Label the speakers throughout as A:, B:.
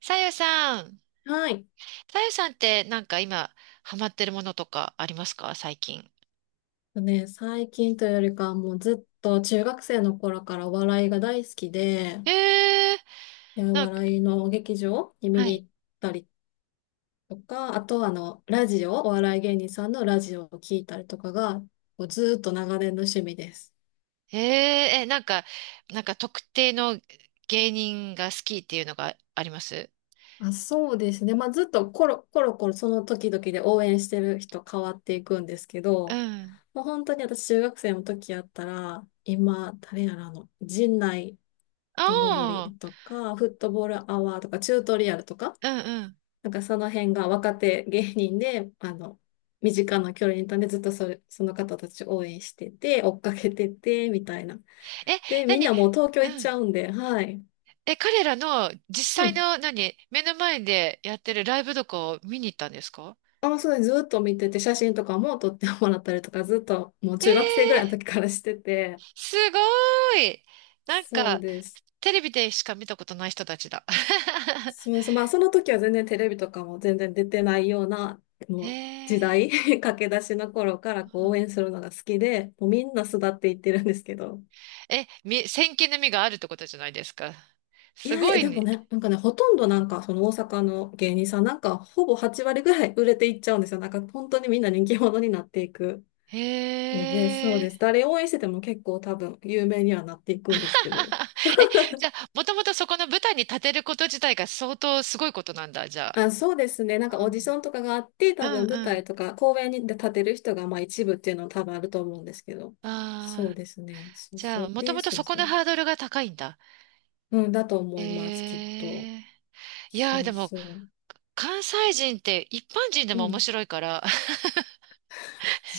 A: さゆさん。
B: はい。
A: さゆさんって今ハマってるものとかありますか、最近？
B: ね、最近というよりかはもうずっと中学生の頃からお笑いが大好きで、
A: ええ、
B: でお
A: なんか、
B: 笑いの劇場に見
A: は
B: に
A: い。
B: 行ったりとか、あとはラジオ、お笑い芸人さんのラジオを聞いたりとかが、こうずっと長年の趣味です。
A: えええ、なんか、なんか特定の芸人が好きっていうのがあります？
B: あ、そうですね。まあ、ずっとコロコロコロその時々で応援してる人変わっていくんですけ
A: う
B: ど、
A: ん。
B: もう本当に私中学生の時やったら、今、誰やら陣内
A: あ
B: 友乗
A: あ、
B: りとか、フットボールアワーとか、チュートリアルとか、
A: うんうん。
B: なんかその辺が若手芸人で、身近な距離にいたんで、ずっとそれ、その方たち応援してて、追っかけてて、みたいな。
A: え、
B: で、みん
A: 何？
B: なもう東京
A: う
B: 行っち
A: ん。
B: ゃうんで、はい。
A: え、彼らの
B: う
A: 実際
B: ん。
A: の、何、目の前でやってるライブとかを見に行ったんですか？
B: あ、そうです。ずっと見てて、写真とかも撮ってもらったりとか、ずっともう中学生ぐらいの
A: ええ、
B: 時からしてて、
A: すごーい。なん
B: そう
A: か、
B: です。
A: テレビでしか見たことない人たちだ。
B: そうそう、まあその時は全然テレビとかも全然出てないような、
A: へ
B: もう時
A: え。
B: 代、駆け出しの頃から
A: う
B: こう応
A: ん。
B: 援するのが好きで、もうみんな巣立っていってるんですけど。
A: え、み、先見の目があるってことじゃないですか。
B: い
A: すご
B: や、
A: い
B: でも
A: ね。
B: ね、なんかね、ほとんどなんかその大阪の芸人さんなんかほぼ8割ぐらい売れていっちゃうんですよ。なんか本当にみんな人気者になっていく
A: へ
B: ので、そうで
A: え。
B: す。誰応援してても結構多分有名にはなっていくんですけど。
A: え、じゃあ、もともとそこの舞台に立てること自体が相当すごいことなんだ、じゃ
B: あ、そうですね。なんか
A: あ。
B: オーディションとかがあって、
A: う
B: 多
A: んうん
B: 分舞
A: う
B: 台
A: ん。
B: とか公演にで立てる人がまあ一部っていうのも多分あると思うんですけど。そう
A: ああ、
B: ですね。そう
A: じ
B: そ
A: ゃあ、
B: う。
A: もと
B: で、
A: もと
B: そう
A: そ
B: で
A: こ
B: す
A: の
B: ね。
A: ハードルが高いんだ。
B: うん、だと思います、き
A: え
B: っと。
A: え。いやー、
B: そう
A: でも、
B: そ
A: 関西人って一般人で
B: う。
A: も
B: うん、
A: 面白い からね。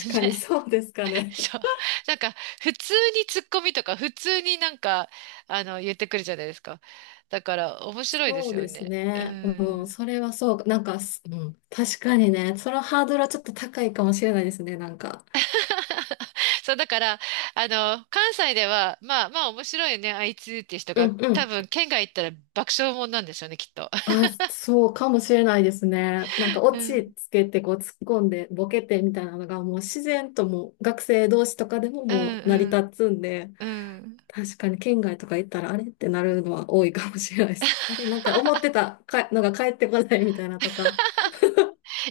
B: 確かにそうですか ね。
A: そう。なんか、普通にツッコミとか、普通になんか、あの、言ってくるじゃないですか。だから、面 白いで
B: そ
A: す
B: う
A: よ
B: です
A: ね。う
B: ね。うん、
A: ん。
B: それはそうか。なんか、うん、確かにね、そのハードルはちょっと高いかもしれないですね、なんか。
A: そう、だから、あの、関西では、まあまあ面白いよね、あいつっていう人
B: う
A: が、
B: んう
A: 多
B: ん。
A: 分、県外行ったら爆笑もんなんでしょうね、きっと。
B: あ、そうかもしれないですね。なん かオ
A: うん、
B: チつけてこう突っ込んでボケてみたいなのがもう自然ともう学生同士とかでも
A: う
B: も
A: ん、
B: う成
A: う
B: り
A: ん。
B: 立つんで、
A: うん。
B: 確かに県外とか行ったらあれってなるのは多いかもしれないです。あれなんか思ってたかのが返ってこないみたいなとか。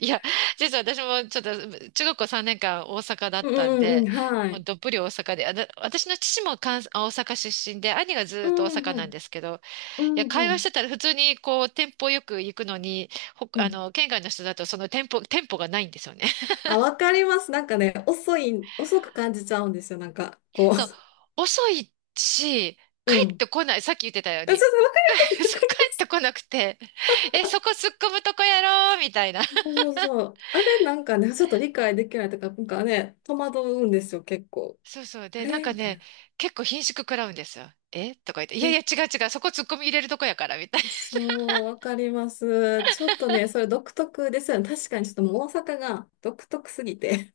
A: いや、実は私もちょっと中学校3年間大阪だ
B: う
A: ったん
B: んう
A: で、
B: んうん、は
A: もう
B: い。
A: どっぷり大阪で、あだ私の父も関西、あ大阪出身で、兄がず
B: う
A: ーっと大
B: ん
A: 阪
B: は
A: なん
B: い。
A: ですけど、
B: う
A: いや、
B: ん
A: 会
B: は
A: 話し
B: い。
A: てたら普通にこう、店舗よく行くのに、ほ、
B: う
A: あ
B: ん。
A: の、県外の人だとその店舗、店舗がないんですよね。
B: あ、わかります。なんかね、遅く感じちゃうんですよ。なんか、こ
A: そう、遅いし、
B: う。
A: 帰
B: う
A: っ
B: ん。
A: てこない。さっき言ってたよう
B: あち
A: に。
B: ょっとわかりま す。わ
A: そ
B: か
A: う、
B: り
A: 帰
B: ま
A: って
B: す。
A: こなくて、え、そこ突っ込むとこやろうみたいな。
B: そうそうそう。あれなんかね、ちょっと理解できないとか、なんかね、戸惑うんですよ、結構。
A: そうそう。
B: あ
A: で、なん
B: れ
A: か
B: みたい
A: ね、
B: な。
A: 結構顰蹙食らうんですよ。えとか言って、いやい
B: え、
A: や違う違う、そこ突っ込み入れるとこやから、みたいな。
B: そう、わかります。ちょっとね、それ独特ですよね。確かにちょっともう大阪が独特すぎて。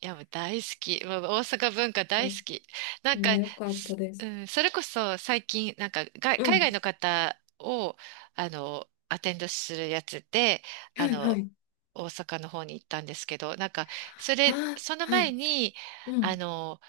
A: いや、もう大好き。もう大阪文化
B: そ
A: 大好
B: う
A: き。な
B: あ
A: んか、
B: ー、よかった
A: す、
B: です。
A: それこそ最近、なんかが
B: う
A: 海外の
B: ん。
A: 方を、アテンドするやつで、
B: は
A: あ
B: いは
A: の、
B: い。
A: 大阪の方に行ったんですけど、なんか、そ
B: あ
A: れ、
B: あ、
A: その
B: は
A: 前
B: い。
A: に、
B: う
A: あ
B: ん。
A: の、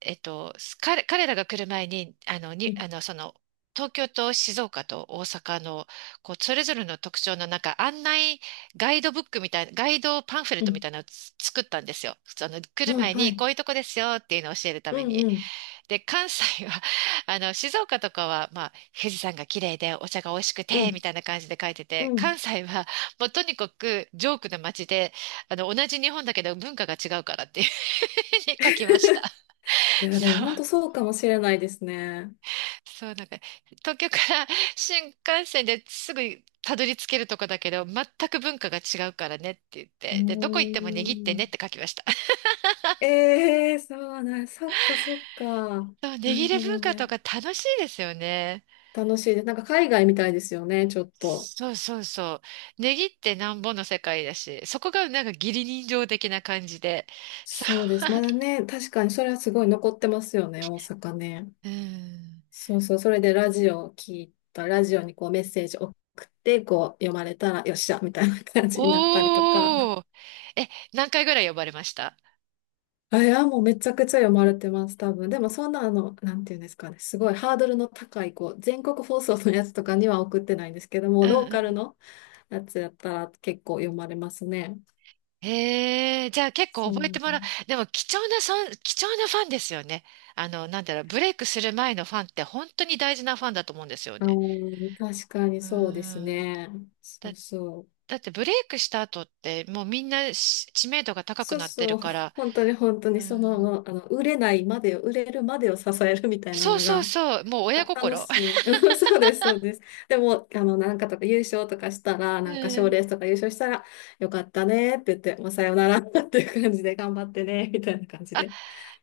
A: す彼、彼らが来る前に、
B: う
A: に、
B: ん。
A: その、東京と静岡と大阪の、こう、それぞれの特徴のなんか案内ガイドブックみたいな、ガイドパンフレッ
B: う
A: トみ
B: ん。
A: たいなのをつ作ったんですよ。その、来る
B: うん。
A: 前
B: は
A: に、
B: い。
A: こういうとこですよっていうのを教えるた
B: う
A: め
B: ん
A: に。
B: うん。
A: で、関西は、まあの、静岡とかは、まあ、富士山が綺麗で、お茶が美味しく
B: う
A: て、
B: ん。
A: みたいな感じで書いて
B: う
A: て、
B: ん。
A: 関西は、もうとにかく、ジョークな街で、同じ日本だけど文化が違うからっていうふうに書きました。
B: いや、でも
A: そ
B: 本
A: う。
B: 当そうかもしれないですね。
A: そう、なんか、東京から新幹線ですぐたどり着けるとこだけど、全く文化が違うからねって言っ
B: うー
A: て、で、どこ行っても握ってねっ
B: ん。
A: て書きました。
B: ええそうなん、そっかそっか。
A: そう、値
B: な
A: 切
B: る
A: れ
B: ほ
A: 文
B: ど
A: 化と
B: ね。
A: か楽しいですよね。
B: 楽しいです。なんか海外みたいですよね、ちょっと。
A: そうそうそう。値切ってなんぼの世界だし、そこがなんか義理人情的な感じで。そ
B: そうです。まだね、確かにそれはすごい残ってますよね、大阪ね。
A: う。うん。
B: そうそう、それでラジオを聞いた、ラジオにこうメッセージ送って、こう読まれたら、よっしゃ、みたいな感じになったりとか。
A: おー。え、何回ぐらい呼ばれました？
B: あ、いや、もうめちゃくちゃ読まれてます、多分。でもそんななんていうんですかね、すごいハードルの高い、こう、全国放送のやつとかには送ってないんですけども、
A: う
B: ローカル
A: ん。
B: の、やつやったら結構読まれますね。
A: へえ、じゃあ結構
B: そ
A: 覚え
B: う。
A: てもらう。でも貴重なそん、貴重なファンですよね。なんだろう、ブレイクする前のファンって本当に大事なファンだと思うんですよ
B: あ
A: ね。
B: ー、確かに
A: うー
B: そうです
A: ん。
B: ね。そ
A: だ、
B: うそう。
A: だってブレイクした後ってもうみんなし知名度が高く
B: そう
A: なって
B: そ
A: る
B: う。
A: から。
B: 本当に本当
A: うー
B: に
A: ん。
B: 売れるまでを支えるみたいな
A: そう
B: の
A: そう
B: が、
A: そう、もう
B: た
A: 親
B: 楽
A: 心。
B: しい。そうです、そうです。でも、なんかとか優勝とかしたら、
A: う
B: なんか賞
A: ん。
B: レースとか優勝したら、よかったねって言って、もうさよならっていう感じで頑張ってね、みたいな感じ
A: あ、
B: で。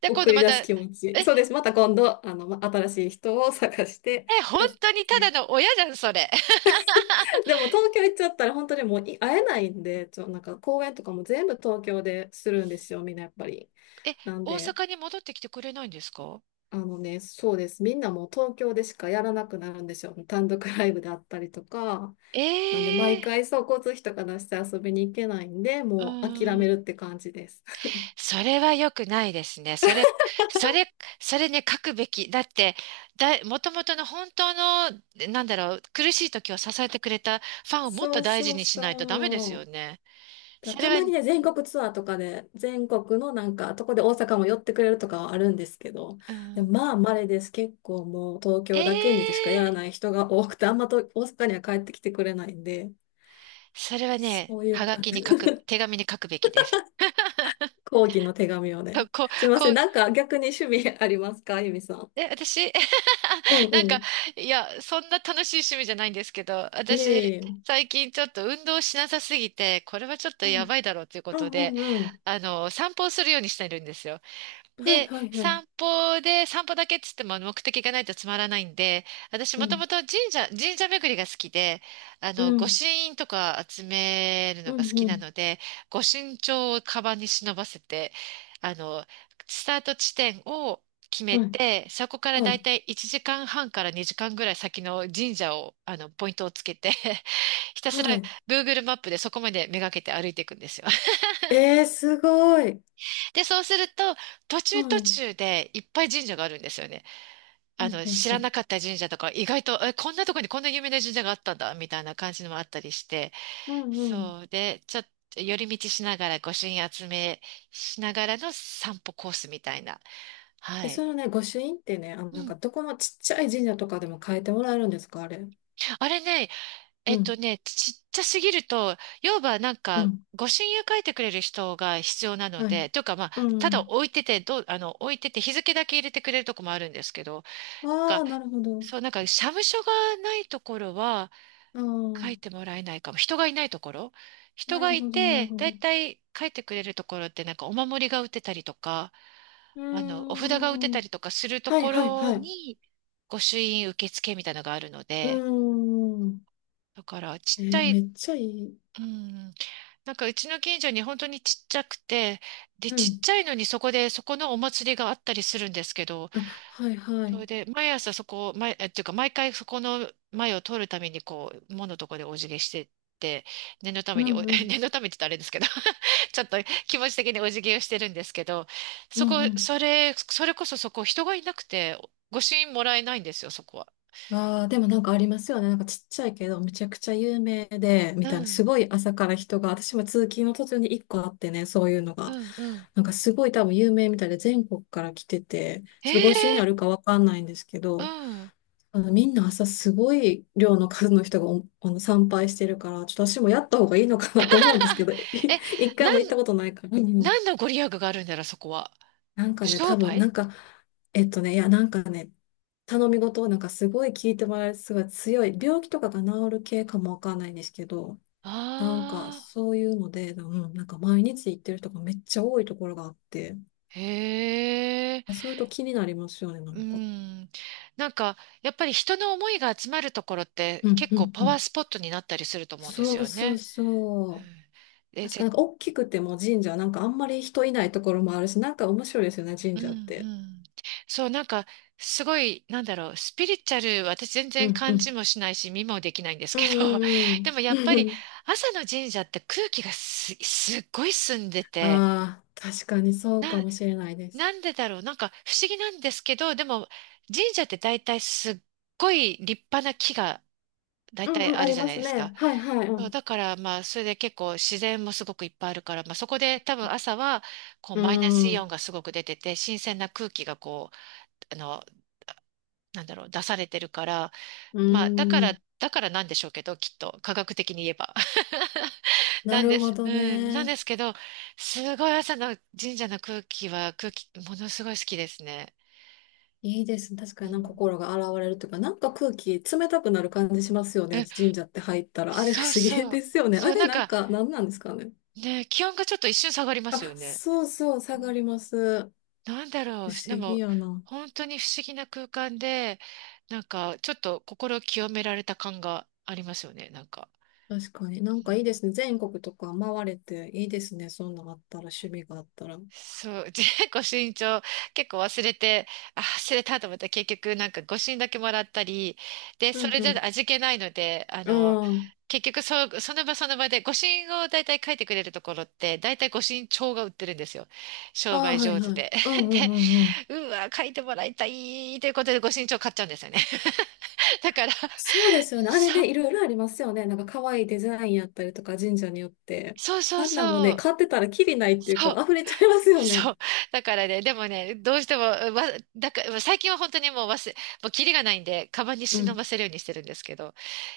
A: で、今
B: 送
A: 度
B: り
A: ま
B: 出
A: た、
B: す
A: え、
B: 気持ち。そうです。また今度、ま新しい人を探して、
A: え、本
B: じゃあ
A: 当にただ
B: 次
A: の親じゃん、それ。
B: でも東京行っちゃったら本当にもう会えないんで、なんか公演とかも全部東京でするんですよ、みんなやっぱり。
A: え、
B: なん
A: 大
B: で、
A: 阪に戻ってきてくれないんですか？
B: そうです。みんなもう東京でしかやらなくなるんですよ。単独ライブであったりとか。なんで、
A: ええ
B: 毎
A: ー、
B: 回そう、交通費とか出して遊びに行けないんで、
A: う
B: もう諦
A: ー
B: め
A: ん。
B: るって感じです。
A: それは良くないですね。それ、それ、それね、書くべき。だって、だ、もともとの本当の、なんだろう、苦しい時を支えてくれたファンをもっ
B: そ
A: と
B: う
A: 大事
B: そう
A: にしないとダメです
B: そ
A: よ
B: う。
A: ね。それ
B: た
A: は、
B: まにね、全国ツアーとかで、全国のなんか、とこで大阪も寄ってくれるとかはあるんですけど、
A: う
B: でも
A: ん、
B: まあ、稀です。結構もう東京だけにでしかや
A: え
B: ら
A: え、
B: ない人が多くて、あんまと大阪には帰ってきてくれないんで、
A: それはね、
B: そういう
A: はが
B: か、
A: きに書く、手紙に書くべきです。
B: 抗議の手紙をね。
A: こう、
B: すいま
A: こ
B: せん。
A: う、
B: なんか逆に趣味ありますかゆみさん？
A: え、私、
B: う んう
A: なんか、
B: ん。
A: いや、そんな楽しい趣味じゃないんですけど、
B: い
A: 私、
B: えいえ。
A: 最近ちょっと運動しなさすぎて、これはちょっと
B: う
A: や
B: ん。
A: ばいだろうというこ
B: う
A: と
B: んう
A: で、
B: んうん。
A: 散歩をするようにしてるんですよ。
B: はい
A: で、
B: はいはい。
A: 散歩で、散歩だけっつっても目的がないとつまらないんで、私
B: う
A: もと
B: ん。
A: もと神社、神社巡りが好きで、
B: う
A: 御
B: ん。
A: 朱印とか集める
B: う
A: のが好
B: ん
A: き
B: う
A: な
B: ん。
A: ので、御朱印帳をカバンに忍ばせて、あの、スタート地点を決め
B: はい。
A: て、そこから
B: は
A: だい
B: い。
A: たい1時間半から2時間ぐらい先の神社を、ポイントをつけて、 ひたすら
B: はい。
A: Google マップでそこまでめがけて歩いていくんですよ。
B: えー、すごい。
A: で、そうすると、途
B: う
A: 中途
B: ん。
A: 中でいっぱい神社があるんですよね。
B: うんうん
A: 知
B: う
A: らな
B: ん
A: かった神社とか、意外と、え、こんなとこにこんな有名な神社があったんだ、みたいな感じのもあったりして、
B: うんうん。
A: そう。で、ちょっと寄り道しながら、御朱印集めしながらの散歩コースみたいな。
B: え、
A: はい。
B: そのね、御朱印ってね、
A: う
B: なん
A: ん。
B: かどこのちっちゃい神社とかでも変えてもらえるんですか、あれ？
A: あれね、
B: うん、
A: ちっちゃすぎると、要はなん
B: う
A: か、
B: ん、
A: 御朱印を書いてくれる人が必要なの
B: はい。
A: で、というかまあ、
B: う
A: ただ
B: ん。
A: 置いてて、どう、あの、置いてて日付だけ入れてくれるとこもあるんですけど、
B: あ
A: が、
B: あ、なるほど。
A: そう、なんか、社務所がないところは、
B: ああ、
A: 書いてもらえないかも。人がいないところ、人
B: な
A: が
B: る
A: い
B: ほど、なる
A: て、
B: ほ
A: だい
B: ど。
A: たい書いてくれるところってなんかお守りが売ってたりとか、
B: う
A: お
B: ー
A: 札が売って
B: ん。
A: たりとかすると
B: はい、
A: こ
B: はい、
A: ろ
B: はい。
A: に、御朱印受付みたいなのがあるの
B: うー
A: で、
B: ん。
A: だからち
B: え
A: っちゃ
B: ー、め
A: い、
B: っちゃいい。
A: うん、なんかうちの近所に本当にちっちゃくて、で、
B: う
A: ちっ
B: ん。
A: ちゃいのにそこで、そこのお祭りがあったりするんですけど、
B: あ、はい、は
A: それ
B: い。
A: で、毎朝そこを、毎、え、っていうか、毎回そこの前を通るために、こう、門のとこでお辞儀してって、念のた
B: う
A: めにお、
B: ん、う ん、
A: 念のためって言ったらあれですけど、 ちょっと気持ち的にお辞儀をしてるんですけど、
B: う
A: そ
B: ん、う
A: こ、
B: ん。
A: それ、それこそそこ、人がいなくて、御朱印もらえないんですよ、そこは。
B: ああ、でもなんかありますよね。なんかちっちゃいけど、めちゃくちゃ有名で、
A: う
B: みたいな、す
A: ん、
B: ごい朝から人が、私も通勤の途中に一個あってね、そういうの
A: う
B: が。
A: ん、うん。
B: なんかすごい多分有名みたいで、全国から来てて、
A: え
B: ちょっとご一緒にあ
A: え、
B: るかわかんないんですけ
A: う
B: ど、
A: ん。
B: あのみんな朝すごい量の数の人がお参拝してるから、ちょっと私もやった方がいいのかなと思うんですけど、
A: え、
B: 一
A: な
B: 回
A: ん、
B: も行ったことないから。うんうん。
A: 何のご利益があるんだろう、そこは。
B: なんかね、多
A: 商
B: 分、な
A: 売、
B: んか、いや、なんかね、頼み事をなんかすごい聞いてもらえるすごい強い、病気とかが治る系かもわかんないんですけど、なんか
A: ああ
B: そういうので、うん、なんか毎日行ってる人がめっちゃ多いところがあって、
A: ー、へえ。
B: そういうと気になりますよね、な
A: う
B: んか。
A: ん。なんか、やっぱり人の思いが集まるところって
B: うん
A: 結
B: う
A: 構
B: ん
A: パ
B: う
A: ワー
B: ん。
A: スポットになったりすると思うんで
B: そ
A: す
B: う
A: よ
B: そう
A: ね。
B: そ
A: う
B: う。
A: ん。で、
B: 確か
A: ぜ、
B: なんか大きくても神社、なんかあんまり人いないところもあるし、なんか面白いですよね、
A: う
B: 神
A: ん
B: 社っ
A: う
B: て。
A: ん。そう、なんか、すごい、なんだろう、スピリチュアル、私全
B: う
A: 然
B: んう
A: 感
B: ん。
A: じもしないし、見もできないんです
B: う
A: けど、で
B: ん
A: もや
B: う
A: っ
B: ん
A: ぱ
B: う
A: り
B: ん。
A: 朝の神社って空気がす、すっごい澄んで て、
B: ああ、確かにそうか
A: な、
B: もしれないです。
A: なんでだろう、なんか不思議なんですけど、でも神社って大体すっごい立派な木が大
B: うん
A: 体
B: うん、
A: あ
B: あ
A: る
B: り
A: じゃ
B: ま
A: ない
B: す
A: ですか。
B: ね。はいはい。う
A: そう
B: ん。
A: だから、まあ、それで結構自然もすごくいっぱいあるから、まあ、そこで多分朝は、こう、
B: う
A: マイナスイオン
B: ん。
A: がすごく出てて、新鮮な空気がこう、なんだろう、出されてるから、
B: うー
A: まあ、だか
B: ん、
A: ら、だからなんでしょうけど、きっと、科学的に言えば。
B: な
A: なんで
B: るほ
A: す。う
B: ど
A: ん。なんで
B: ね。
A: すけど、すごい朝の神社の空気は、空気、ものすごい好きですね。
B: いいですね。確
A: う
B: かに
A: ん。
B: なんか心が洗われるというか、なんか空気冷たくなる感じしますよ
A: う
B: ね。
A: ん、
B: 神社って入ったら。あれ不
A: そう
B: 思議
A: そう。
B: ですよね。あ
A: そう、
B: れ
A: なん
B: なん
A: か、
B: か何なんですかね。
A: ね、気温がちょっと一瞬下がりま
B: あ、
A: すよね。
B: そうそう、下がります。
A: なんだろ
B: 不
A: う、で
B: 思議
A: も
B: やな。
A: 本当に不思議な空間で、なんかちょっと心を清められた感がありますよね、なんか。
B: 確かに。なん
A: う
B: かいい
A: ん、
B: ですね。全国とか回れていいですね。そんなんあったら、趣味があったら。うん
A: そう、結構身長、結構忘れて、あ、忘れたと思ったら結局なんかご診だけもらったり、で、
B: う
A: それじ
B: ん。
A: ゃ味気ないので、
B: うん。
A: 結局そう、その場その場でご診を大体書いてくれるところって、大体ご診帳が売ってるんですよ。商
B: ああ、
A: 売
B: はい
A: 上手
B: はい。
A: で。
B: う んう
A: で、
B: んうん。
A: うわ、書いてもらいたいということでご診帳買っちゃうんですよね。だから
B: そうですよね。あれ
A: そ、
B: ね、いろいろありますよね。なんか可愛いデザインやったりとか、神社によって。
A: そうそう
B: あんなんも
A: そ
B: ね、
A: う。
B: 買ってたらキリないっていう
A: そう。
B: か、溢れちゃいますよ
A: そ
B: ね。
A: う。だからね、でもね、どうしても、わ、だから、最近は本当にもう忘れ、もうキリがないんで、カバンに
B: う
A: 忍
B: ん。
A: ばせるようにしてるんですけど。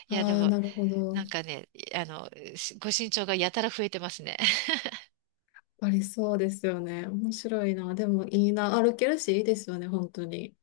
A: いや、で
B: ああ、
A: も、
B: なるほど。
A: なんかね、あの、しご身長がやたら増えてますね。
B: ありそうですよね。面白いな。でもいいな。歩けるし、いいですよね、本当に。